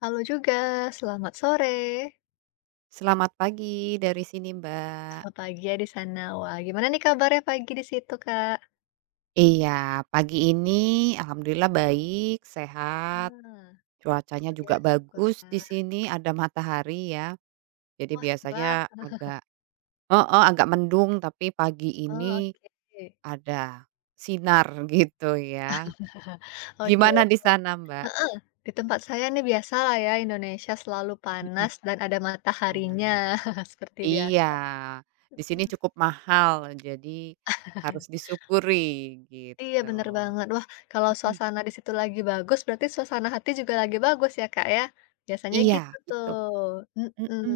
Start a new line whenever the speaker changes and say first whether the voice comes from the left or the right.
left: Halo juga, selamat sore.
right: Selamat pagi dari sini, Mbak.
left: Selamat pagi ya di sana. Wah, gimana nih kabarnya pagi di situ, Kak?
right: Iya, pagi ini alhamdulillah baik, sehat,
left: Nah,
right: cuacanya
left: oh ya
right: juga bagus di
left: syukurlah.
right: sini, ada matahari ya. Jadi
left: Wah, cerah.
right: biasanya agak oh agak mendung, tapi pagi
left: Oh,
right: ini
left: oke.
right: ada sinar gitu ya.
left: Oke,
right: Gimana di sana, Mbak?
left: di tempat saya nih biasa lah ya, Indonesia selalu panas
right: Mhm,
left: dan ada
right: panas.
left: mataharinya seperti
right: Iya,
left: biasa.
right: di sini
left: Mhm,
right: cukup mahal, jadi harus disyukuri
left: iya
right: gitu.
left: bener banget. Wah, kalau
right: Mhm,
left: suasana di situ lagi bagus, berarti suasana hati juga lagi bagus ya, Kak, ya? Biasanya
right: iya
left: gitu tuh.
right: itu,
left: Mhm.
right: mhm.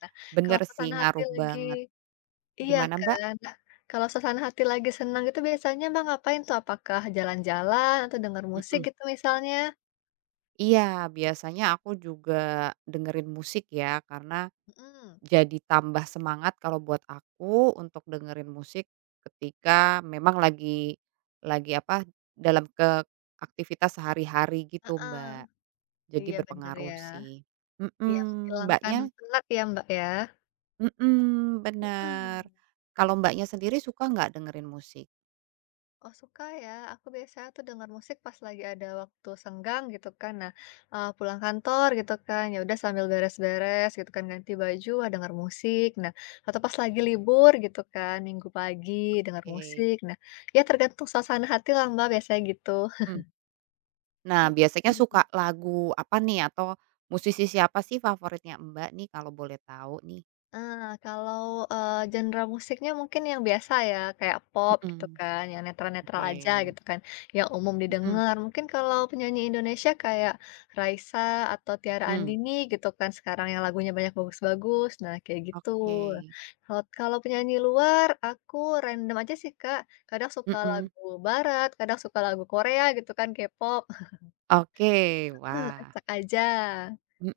left: Nah, kalau
right: Bener sih,
left: suasana hati
right: ngaruh
left: lagi
right: banget.
left: iya
right: Gimana, Mbak?
left: kan. Nah, kalau suasana hati lagi senang gitu biasanya Mbak ngapain tuh? Apakah jalan-jalan atau denger musik
right: Mhm.
left: gitu misalnya?
right: Iya, biasanya aku juga dengerin musik ya, karena
left: Mhm.
right: jadi tambah semangat kalau buat aku untuk dengerin musik ketika memang lagi apa, dalam ke aktivitas sehari-hari gitu,
left: Heeh.
right: Mbak. Jadi
left: Iya bener
right: berpengaruh
left: ya.
right: sih.
left: Iya
right: Mhm,
left: menghilangkan
right: Mbaknya,
left: penat ya Mbak ya?
right: mhm, bener.
left: Mhm.
right: Kalau Mbaknya sendiri suka nggak dengerin musik?
left: Oh suka ya, aku biasanya tuh denger musik pas lagi ada waktu senggang gitu kan. Nah, pulang kantor gitu kan, ya udah sambil beres-beres gitu kan, ganti baju, ah, denger musik. Nah, atau pas lagi libur gitu kan, minggu pagi denger
right: Oke.
left: musik. Nah, ya tergantung suasana hati lah Mbak, biasanya gitu.
right: Mhm. Nah, biasanya suka lagu apa nih atau musisi siapa sih favoritnya Mbak nih kalau boleh tahu nih?
left: Ah kalau, genre musiknya mungkin yang biasa ya, kayak pop gitu
right: Mhm.
left: kan, yang netral-netral
right: Oke,
left: aja gitu kan, yang umum
right: mhm,
left: didengar. Mungkin kalau penyanyi Indonesia kayak Raisa atau Tiara
right: mmm,
left: Andini gitu kan sekarang yang lagunya banyak bagus-bagus, nah kayak gitu.
right: oke,
left: Kalau kalau penyanyi luar aku random aja sih Kak, kadang suka
right: mhm,
left: lagu barat, kadang suka lagu Korea gitu kan, K-pop.
right: oke, wah,
left: Acak aja.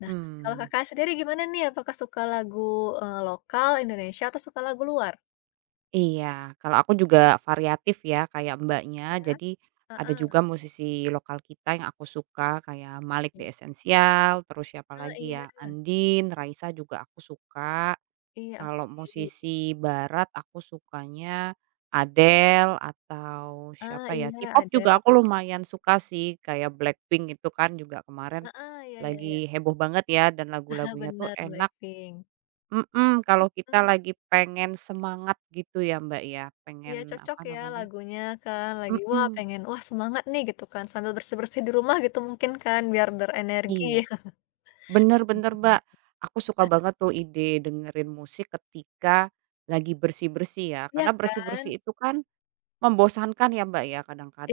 left: Nah, kalau Kakak sendiri gimana nih? Apakah suka lagu, lokal Indonesia atau suka lagu luar?
right: iya, kalau aku juga variatif ya kayak Mbaknya,
left: Ya,
right: jadi ada
left: heeh.
right: juga musisi lokal kita yang aku suka kayak Malik
left: Iya.
right: The Essential, terus siapa
left: Oh,
right: lagi
left: iya
right: ya, Andien, Raisa juga aku suka.
left: iya,
right: Kalau
left: oke.
right: musisi barat aku sukanya Adele atau
left: Oh,
right: siapa ya,
left: iya
right: K-pop
left: ada.
right: juga aku lumayan suka sih, kayak Blackpink itu kan juga kemarin
left: Heeh, iya iya iya.
right: lagi heboh banget ya dan lagu-lagunya tuh
left: Bener,
right: enak,
left: Blackpink.
right: mhm, kalau kita
left: Mmm,
right: lagi pengen semangat gitu ya, Mbak, ya,
left: iya
right: pengen
left: cocok
right: apa
left: ya
right: namanya,
left: lagunya kan, lagi wah
right: mhm,
left: pengen, wah semangat nih gitu kan, sambil bersih-bersih di rumah gitu mungkin kan, biar berenergi.
right: iya, bener bener, Mbak. Aku suka banget tuh ide dengerin musik ketika lagi bersih-bersih ya,
left: Iya
right: karena
left: kan?
right: bersih-bersih itu kan membosankan ya, Mbak, ya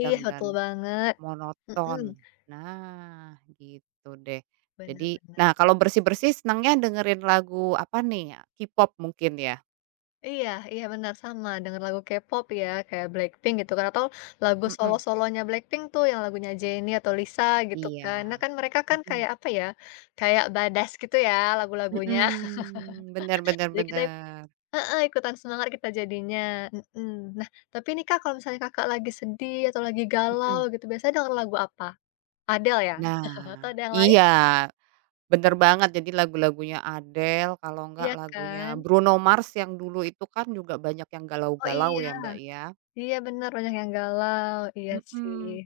left: Iya, betul
right: dan
left: banget. Mhm,
right: monoton. Nah, gitu deh.
left: bener
right: Jadi
left: bener.
right: nah kalau bersih-bersih senangnya dengerin lagu apa nih, K-pop mungkin ya?
left: Iya iya benar sama, dengan lagu K-pop ya, kayak Blackpink gitu kan, atau lagu
right: Mhm,
left: solo-solonya Blackpink tuh yang lagunya Jennie atau Lisa gitu
right: iya,
left: kan. Nah kan mereka kan
right: mhm,
left: kayak apa ya, kayak badass gitu ya lagu-lagunya.
right: mhm, bener bener
left: Jadi kita ik-
right: bener,
left: heeh, ikutan semangat kita jadinya, mhm. Nah tapi nih Kak, kalau misalnya Kakak lagi sedih atau lagi galau
right: mhm.
left: gitu, biasanya denger lagu apa? Adele ya? Atau
right: Nah,
left: ada yang lain?
right: iya bener banget jadi lagu-lagunya Adele kalau enggak
left: Iya
right: lagunya
left: kan?
right: Bruno Mars yang dulu itu kan juga banyak yang
left: Oh
right: galau-galau
left: iya
right: ya, Mbak, ya.
left: iya benar banyak yang galau, iya sih.
right: Mhm,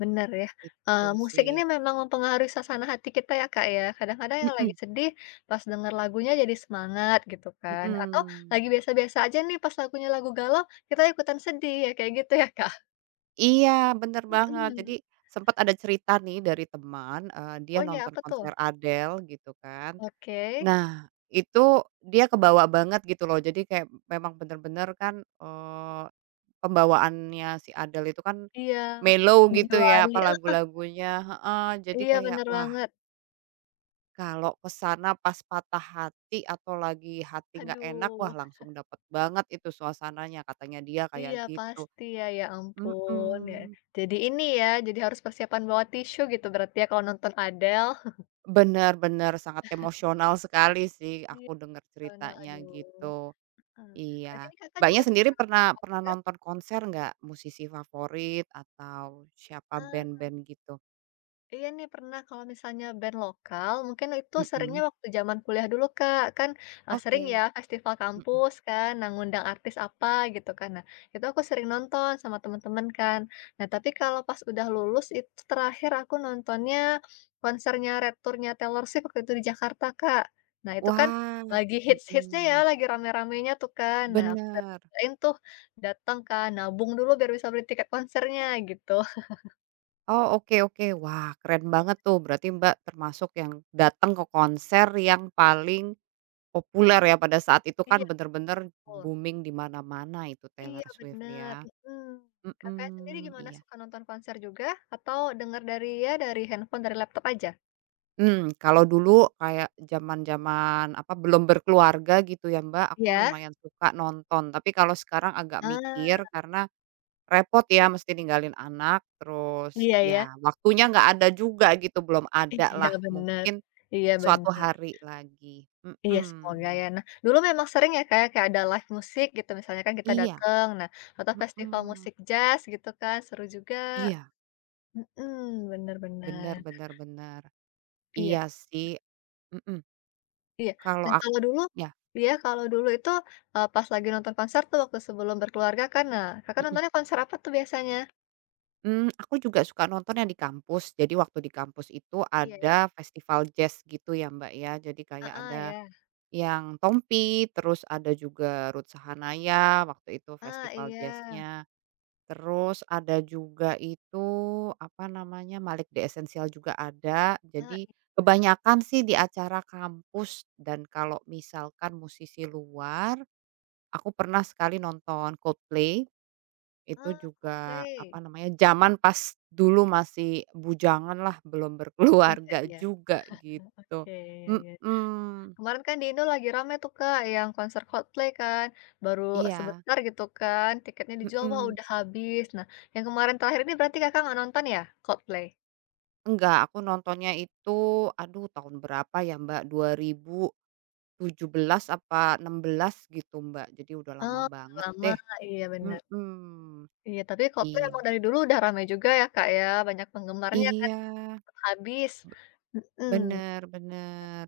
left: Bener ya,
right: itu
left: musik
right: sih,
left: ini memang mempengaruhi suasana hati kita ya, Kak, ya. Kadang-kadang yang lagi
right: mhm.
left: sedih, pas denger lagunya jadi semangat gitu kan, atau
right: Mhm.
left: lagi biasa-biasa aja nih pas lagunya lagu galau, kita ikutan sedih, ya kayak gitu ya, Kak?
right: Iya, bener banget. Jadi
left: Mhm.
right: sempat ada cerita nih dari teman, dia
left: Oh iya,
right: nonton
left: apa tuh?
right: konser Adele gitu kan.
left: Oke.
right: Nah, itu dia kebawa banget gitu loh. Jadi kayak memang pembawaannya si Adele itu kan
left: Iya,
right: mellow gitu ya,
left: menjiwai
right: apa
left: e
right: lagu-lagunya heeh. Jadi
left: iya
right: kayak,
left: bener
right: wah,
left: banget.
right: kalau ke sana pas patah hati atau lagi hati nggak enak, wah
left: Aduh,
right: langsung dapet banget itu suasananya, katanya dia
left: iya
right: kayak gitu.
left: pasti ya, ya ampun ya.
right: Mhm.
left: Jadi ini ya, jadi harus persiapan bawa tisu gitu berarti ya kalau nonton Adele.
right: Bener bener, sangat emosional sekali sih
left: Iya,
right: aku dengar
left: karena
right: ceritanya
left: aduh.
right: gitu.
left: Eee, berarti
right: Iya.
left: ini Kakak juga
right: Mbaknya sendiri
left: suka nonton
right: pernah pernah
left: konser,
right: nonton konser nggak? Musisi favorit atau siapa
left: eee,
right: band-band gitu?
left: iya nih pernah kalau misalnya band lokal, mungkin itu seringnya
right: Mhm.
left: waktu zaman kuliah dulu Kak, kan, sering ya
right: Oke.
left: festival
right: Mhm.
left: kampus kan, nah ngundang artis apa gitu kan. Nah, itu aku sering nonton sama teman-teman kan. Nah tapi kalau pas udah lulus itu terakhir aku nontonnya konsernya Red Tour-nya Taylor Swift waktu itu di Jakarta Kak. Nah itu kan
right: Wah.
left: lagi hits hitsnya ya,
right: Mhm.
left: lagi rame-ramenya tuh kan. Nah aku
right: Bener.
left: cobain tuh datang kan, nabung dulu biar bisa beli tiket konsernya gitu.
right: Oh, oke oke. Wah, keren banget tuh. Berarti Mbak termasuk yang datang ke konser yang paling populer ya pada saat itu
left: Iya.
right: kan bener-bener booming di mana-mana itu
left: Iya
right: Taylor Swift
left: bener,
right: ya.
left: mhm. Kakak sendiri
right: Mhm,
left: gimana,
right: iya.
left: suka nonton konser juga atau denger dari ya dari handphone, dari laptop aja?
right: Kalau dulu kayak zaman-zaman apa, belum berkeluarga gitu ya, Mbak, aku
left: Iya?
right: lumayan suka nonton. Tapi kalau sekarang agak
left: Ah,
right: mikir karena repot ya mesti ninggalin anak, terus
left: iya ya.
right: ya waktunya nggak ada juga gitu, belum ada
left: Iya
right: lah,
left: bener
right: mungkin
left: iya
right: suatu
left: bener.
right: hari lagi.
left: Iya semoga
right: Mhm.
left: ya. Nah, dulu memang sering ya Kak ya, kayak ada live musik gitu misalnya kan kita
right: Iya,
left: dateng, nah atau festival
right: mhm.
left: musik jazz gitu kan, seru juga.
right: Iya,
left: Mhm, bener
right: bener
left: bener.
right: bener bener.
left: Iya
right: Iya sih. Mhm.
left: iya.
right: Kalau
left: Dan
right: ak
left: kalau dulu
right: ya,
left: iya, kalau dulu itu, pas lagi nonton konser tuh waktu sebelum berkeluarga kan, nah Kakak
right: mhm.
left: nontonnya konser apa tuh biasanya?
right: Aku juga suka nonton yang di kampus. Jadi waktu di kampus itu
left: Iya,
right: ada festival jazz gitu ya, Mbak, ya. Jadi kayak
left: heeh,
right: ada
left: ya,
right: yang Tompi, terus ada juga Ruth Sahanaya waktu itu
left: ah,
right: festival
left: iya,
right: jazz-nya. Terus ada juga itu, apa namanya, Malik The Essential juga ada.
left: ah,
right: Jadi kebanyakan sih di acara kampus dan kalau misalkan musisi luar, aku pernah sekali nonton Coldplay. Itu
left: ah,
right: juga,
left: Coldplay,
right: apa namanya, zaman pas dulu masih bujangan lah belum
left: iya
right: berkeluarga
left: iya,
right: juga, gitu.
left: oke, iya iya.
right: Mhm,
left: Kemarin kan di Indo lagi rame tuh, Kak, yang konser Coldplay kan, baru
right: iya,
left: sebentar gitu kan, tiketnya dijual, wah,
right: mhm.
left: udah habis. Nah, yang kemarin terakhir ini berarti Kakak nggak nonton ya, Coldplay?
right: Enggak, aku nontonnya itu, aduh tahun berapa ya Mbak, 2017 apa 16 gitu Mbak, jadi udah lama
left: Oh, udah
right: banget
left: lama,
right: deh.
left: iya bener.
right: Mhm,
left: Iya, tapi Coldplay
right: iya
left: emang dari dulu udah rame juga ya, Kak, ya, banyak penggemarnya kan,
right: iya,
left: cepet habis,
right: be
left: mhm,
right: bener bener.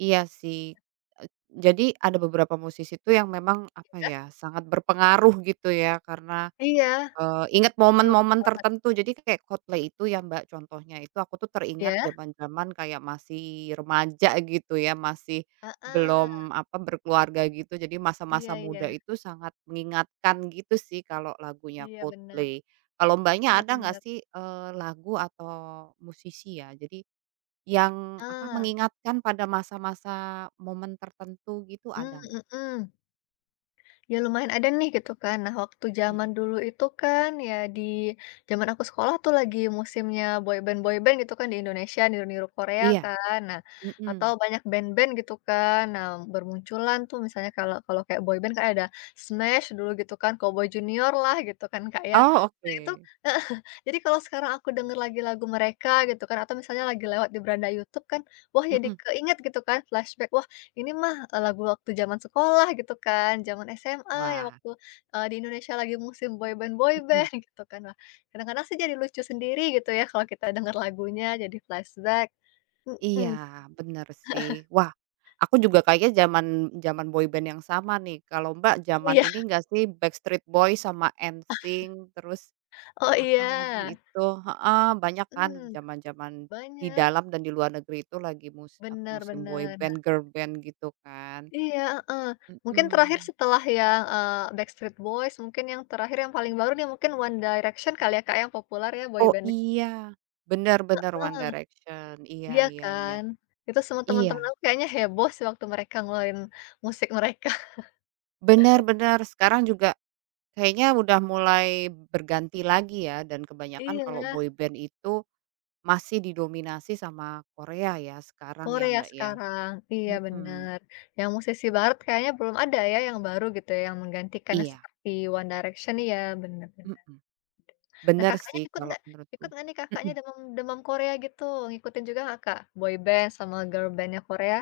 right: Iya sih, jadi ada beberapa musisi tuh yang memang, apa ya, sangat berpengaruh gitu ya karena,
left: iya,
right: ingat
left: iya, betul
right: momen-momen
left: banget,
right: tertentu. Jadi kayak Coldplay itu ya, Mbak, contohnya itu aku tuh teringat
left: iya?
right: zaman-zaman kayak masih remaja gitu ya, masih
left: Heeh,
right: belum, apa, berkeluarga gitu. Jadi
left: iya
right: masa-masa
left: iya,
right: muda itu sangat mengingatkan gitu sih kalau lagunya
left: iya bener.
right: Coldplay. Kalau Mbaknya
left: Iya
right: ada nggak
left: benar.
right: sih, lagu atau musisi ya, jadi yang apa,
left: Nah,
right: mengingatkan pada masa-masa momen tertentu gitu
left: mmm,
right: ada nggak?
left: mhm. Ya lumayan ada nih gitu kan. Nah waktu
right: Mhm.
left: zaman dulu itu kan ya di zaman aku sekolah tuh lagi musimnya boyband-boyband gitu kan di Indonesia, niru-niru Korea
right: Iya,
left: kan. Nah, atau
right: mhm.
left: banyak band-band gitu kan. Nah bermunculan tuh misalnya kalau kalau kayak boyband kan ada Smash dulu gitu kan, Cowboy Junior lah gitu kan Kak ya.
right: Oh
left: Nah itu
right: oke,
left: jadi kalau sekarang aku denger lagi lagu mereka gitu kan, atau misalnya lagi lewat di beranda YouTube kan, wah jadi
right: mhm.
left: keinget gitu kan flashback, ini mah, lagu waktu zaman sekolah gitu kan, zaman SMA yang
right: Wah,
left: waktu, di Indonesia lagi musim
right: mhm.
left: boyband-boyband gitu kan. Wah, kadang-kadang sih jadi lucu sendiri gitu ya kalau kita dengar lagunya, jadi flashback.
right: Iya,
left: Mhm.
right: bener sih. Wah, aku juga kayaknya zaman zaman boyband yang sama nih. Kalau Mbak
left: Oh
right: zaman
left: iya
right: ini nggak sih Backstreet Boys sama NSYNC terus
left: oh
right: apa lagi
left: iya.
right: itu heeh, banyak kan
left: Mhm,
right: zaman-zaman di
left: banyak.
right: dalam dan di luar negeri itu lagi musim
left: Benar-benar.
right: boyband, girlband gitu kan.
left: Iya, heeh. Mungkin terakhir
right: Mhm.
left: setelah yang, Backstreet Boys, mungkin yang terakhir yang paling baru nih mungkin One Direction kali ya, Kak, yang populer ya
right: Oh
left: boybandnya.
right: iya, benar-benar One Direction, iya
left: Iya
right: iya iya.
left: kan? Itu semua
right: Iya,
left: teman-teman aku kayaknya heboh sih waktu mereka ngeluarin musik mereka.
right: benar-benar sekarang juga kayaknya udah mulai berganti lagi ya dan kebanyakan kalau
left: Iya,
right: boyband itu masih didominasi sama Korea ya sekarang ya,
left: Korea
right: Mbak, ya,
left: sekarang. Iya
right: mhm,
left: benar. Yang musisi barat kayaknya belum ada ya yang baru gitu ya, yang menggantikannya
right: iya,
left: seperti One Direction iya, benar bener.
right: mhm,
left: Nah
right: bener
left: Kakaknya
right: sih
left: ikut
right: kalau
left: nggak
right: menurutku,
left: nih Kakaknya
right: mhm.
left: demam demam Korea gitu? Ngikutin juga nggak Kak, Boy band sama girl bandnya Korea?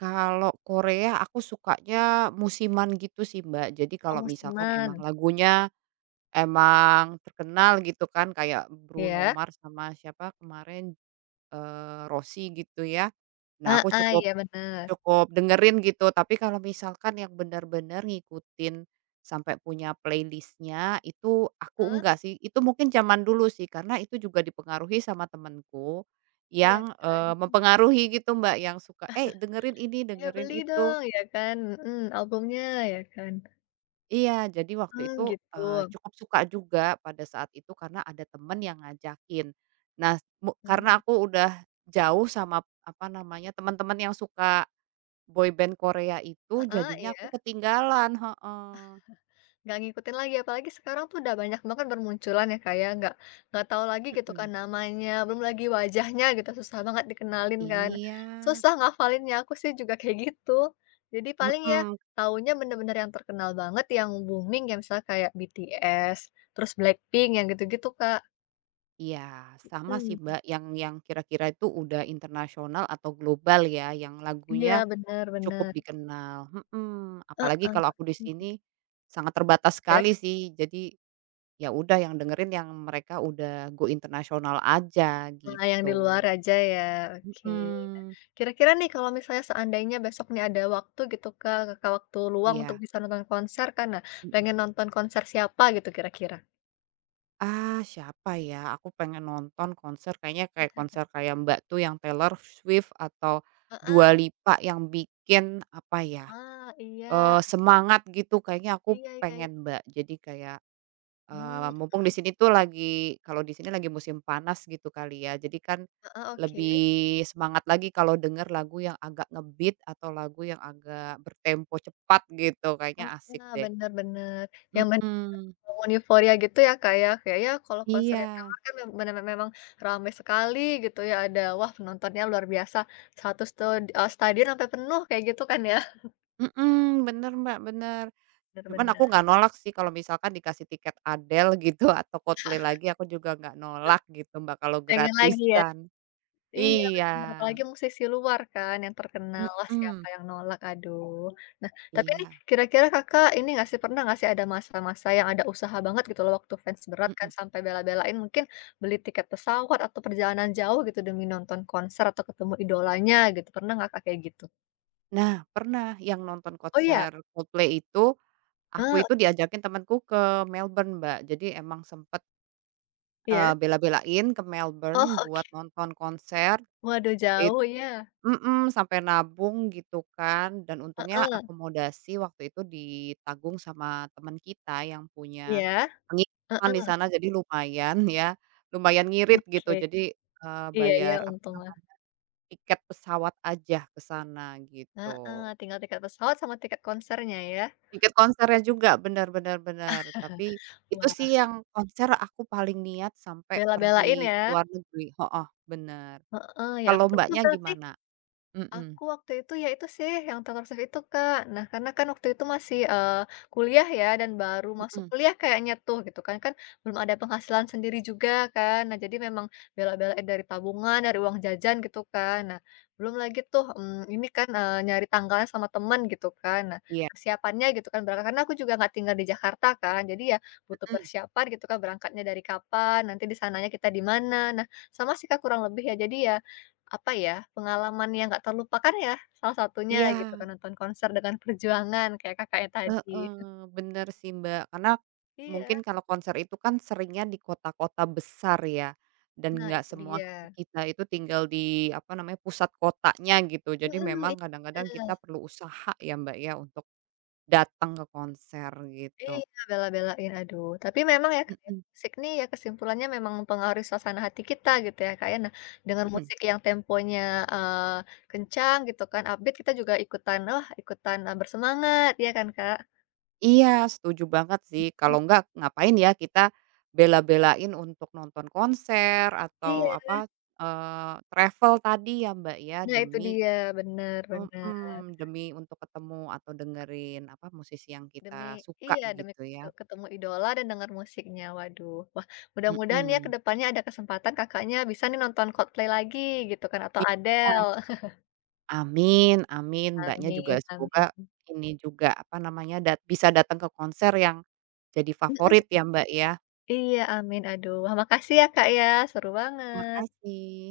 right: Kalau Korea aku sukanya musiman gitu sih, Mbak, jadi
left: Oh
right: kalau misalkan emang
left: musiman?
right: lagunya emang terkenal gitu kan kayak Bruno
left: Iya?
right: Mars sama siapa kemarin, Rossi gitu ya. Nah
left: Ah
right: aku
left: ah,
right: cukup
left: iya benar.
right: cukup dengerin gitu, tapi kalau misalkan yang bener-bener ngikutin sampai punya playlist-nya itu aku
left: Heeh,
right: enggak sih, itu mungkin zaman dulu sih karena itu juga dipengaruhi sama temenku
left: iya
right: yang,
left: kan? Mhm.
right: mempengaruhi gitu Mbak yang suka, "Eh dengerin ini,
left: Iya
right: dengerin
left: beli
right: itu."
left: dong, ya kan? Mhm, albumnya, ya kan?
right: Iya, jadi waktu itu,
left: Gitu.
right: cukup suka juga pada saat itu karena ada temen yang ngajakin. Nah,
left: Mmm.
right: karena aku udah jauh sama, apa namanya, teman-teman yang suka boyband Korea itu,
left: Heeh,
right: jadinya aku
left: iya.
right: ketinggalan heeh,
left: Nggak ngikutin lagi, apalagi sekarang tuh udah banyak banget bermunculan ya, Kak, ya, nggak tahu lagi gitu kan
right: mhm.
left: namanya, belum lagi wajahnya gitu, susah banget dikenalin kan.
right: Iya,
left: Susah ngafalinnya, aku sih juga kayak gitu. Jadi paling ya
right: mhm,
left: taunya bener-bener yang terkenal banget, yang booming, yang misalnya kayak BTS, terus Blackpink, yang gitu-gitu, Kak.
right: iya, sama sih,
left: Mmm.
right: Mbak, yang kira-kira itu udah internasional atau global ya, yang
left: Iya,
right: lagunya
left: bener
right: cukup
left: bener.
right: dikenal, mhm,
left: Heeh.
right: apalagi kalau aku di
left: Mhm,
right: sini sangat terbatas
left: ya?
right: sekali sih, jadi ya udah yang dengerin yang mereka udah go internasional aja
left: Nah, yang di luar
right: gitu.
left: aja ya, oke.
right: Mhm.
left: Kira-kira nih kalau misalnya seandainya besok nih ada waktu gitu, Kak, Kakak waktu luang untuk
right: Iya,
left: bisa nonton konser kan, nah
right: mhm.
left: pengen nonton konser siapa gitu kira-kira?
right: Ah, siapa ya? Aku pengen nonton konser kayaknya kayak konser kayak Mbak tuh yang Taylor Swift atau Dua
left: Heeh.
right: Lipa yang bikin apa ya,
left: Ah, iya
right: semangat gitu kayaknya aku
left: iya iya iya.
right: pengen Mbak. Jadi kayak
left: Mhm,
right: Mumpung di sini tuh lagi kalau di sini lagi musim panas gitu kali ya, jadi kan
left: heeh, oke.
right: lebih semangat lagi kalau denger lagu yang agak ngebeat atau lagu yang agak bertempo cepat gitu, kayaknya asik
left: Heeh,
right: deh.
left: bener bener. Yang bener
right: Mhm,
left: bangun euforia gitu ya, Kak, ya, kayaknya kalau konser yang di
right: iya,
left: luar kan bener memang ramai sekali gitu ya, ada wah penontonnya luar biasa, satu stadion sampai penuh kayak gitu kan ya.
right: mhm, bener Mbak, bener.
left: Bener
right: Cuman aku
left: bener.
right: nggak nolak sih kalau misalkan dikasih tiket Adele gitu atau Coldplay lagi aku juga nggak nolak gitu Mbak, kalau
left: Pengen lagi ya?
right: gratisan.
left: Iya
right: Iya,
left: bener, apalagi musisi luar kan yang terkenal, lah siapa
right: mhm,
left: yang nolak, aduh. Nah, tapi nih
right: iya,
left: kira-kira Kakak ini nggak sih, pernah nggak sih ada masa-masa yang ada usaha banget gitu loh waktu fans berat kan
right: mhm.
left: sampai bela-belain mungkin beli tiket pesawat atau perjalanan jauh gitu demi nonton konser atau ketemu idolanya gitu, pernah nggak Kak kayak gitu?
right: Nah, pernah yang nonton
left: Oh iya?
right: konser Coldplay itu, aku
left: Eee,
right: itu diajakin temanku ke Melbourne, Mbak. Jadi emang sempet,
left: iya?
right: bela-belain ke
left: Oh
right: Melbourne
left: oke.
right: buat nonton konser,
left: Waduh
right: it
left: jauh ya?
right: mhm, sampai nabung gitu kan dan untungnya
left: Heeh.
right: akomodasi waktu itu ditanggung sama teman kita yang punya
left: Iya?
right: penginapan di
left: Heeh,
right: sana jadi lumayan ya, lumayan ngirit gitu.
left: oke.
right: Jadi,
left: Iya ya,
right: bayar apa
left: untunglah.
right: namanya, tiket pesawat aja ke sana gitu.
left: Heeh, tinggal tiket pesawat sama tiket konsernya ya?
right: Tiket konsernya juga, bener bener bener. Tapi itu sih yang konser aku paling niat sampai
left: Bela-belain
right: pergi
left: ya,
right: ke luar negeri heeh, bener.
left: heeh, ya
right: Kalau
left: ampun itu
right: Mbaknya
left: berarti,
right: gimana? Mhm
left: aku waktu itu, ya itu sih yang terkursiv itu, Kak. Nah, karena kan waktu itu masih, kuliah ya dan baru masuk
right: mhm,
left: kuliah kayaknya tuh gitu kan, kan belum ada penghasilan sendiri juga kan. Nah, jadi memang bela-belain dari tabungan, dari uang jajan gitu kan. Nah, belum lagi tuh, ini kan, nyari tanggalnya sama temen gitu kan. Nah,
right: iya
left: persiapannya gitu kan berangkat karena aku juga nggak tinggal di Jakarta kan, jadi ya butuh
right: mhm,
left: persiapan gitu kan berangkatnya dari kapan, nanti di sananya kita di mana. Nah, sama sih, Kak, kurang lebih ya. Jadi ya apa ya, pengalaman yang nggak terlupakan ya, salah satunya gitu
right: iya,
left: kan nonton konser dengan Perjuangan kayak Kakaknya tadi.
right: heeh, bener sih, Mbak, karena
left: Iya,
right: mungkin kalau konser itu kan seringnya di kota-kota besar ya, dan
left: nah
right: nggak
left: itu
right: semua
left: dia.
right: kita itu tinggal di, apa namanya, pusat kotanya gitu. Jadi
left: Mhm,
right: memang kadang-kadang kita perlu usaha ya, Mbak, ya, untuk datang ke konser
left: iya,
right: gitu,
left: bela-belain, aduh. Tapi memang ya Kak ya,
right: mhm.
left: musik nih ya kesimpulannya memang mempengaruhi suasana hati kita gitu ya Kak ya. Nah, dengan
right: Mhm.
left: musik yang temponya, kencang gitu kan, upbeat, kita juga ikutan, wah ikutan, bersemangat, ya kan Kak?
right: Iya, setuju banget sih.
left: Mhm,
right: Kalau enggak ngapain ya kita bela-belain untuk nonton konser
left: iya,
right: atau apa, travel tadi ya, Mbak, ya,
left: nah itu
right: demi
left: dia, benar-benar.
right: mhm, demi untuk ketemu atau dengerin apa, musisi yang
left: Demi
right: kita suka
left: iya, demi
right: gitu ya.
left: ketemu idola dan dengar musiknya, waduh. Wah, mudah-mudahan ya ke
right: Mhm.
left: depannya ada kesempatan Kakaknya bisa nih nonton Coldplay lagi gitu kan atau
right: Iya,
left: Adele.
right: amin amin, Mbaknya juga
left: Amin amin.
right: semoga ini juga apa namanya, bisa datang ke konser yang jadi favorit
left: Mhm,
right: ya, Mbak, ya.
left: iya, amin. Aduh, wah makasih ya, Kak, ya, seru banget.
right: Makasih.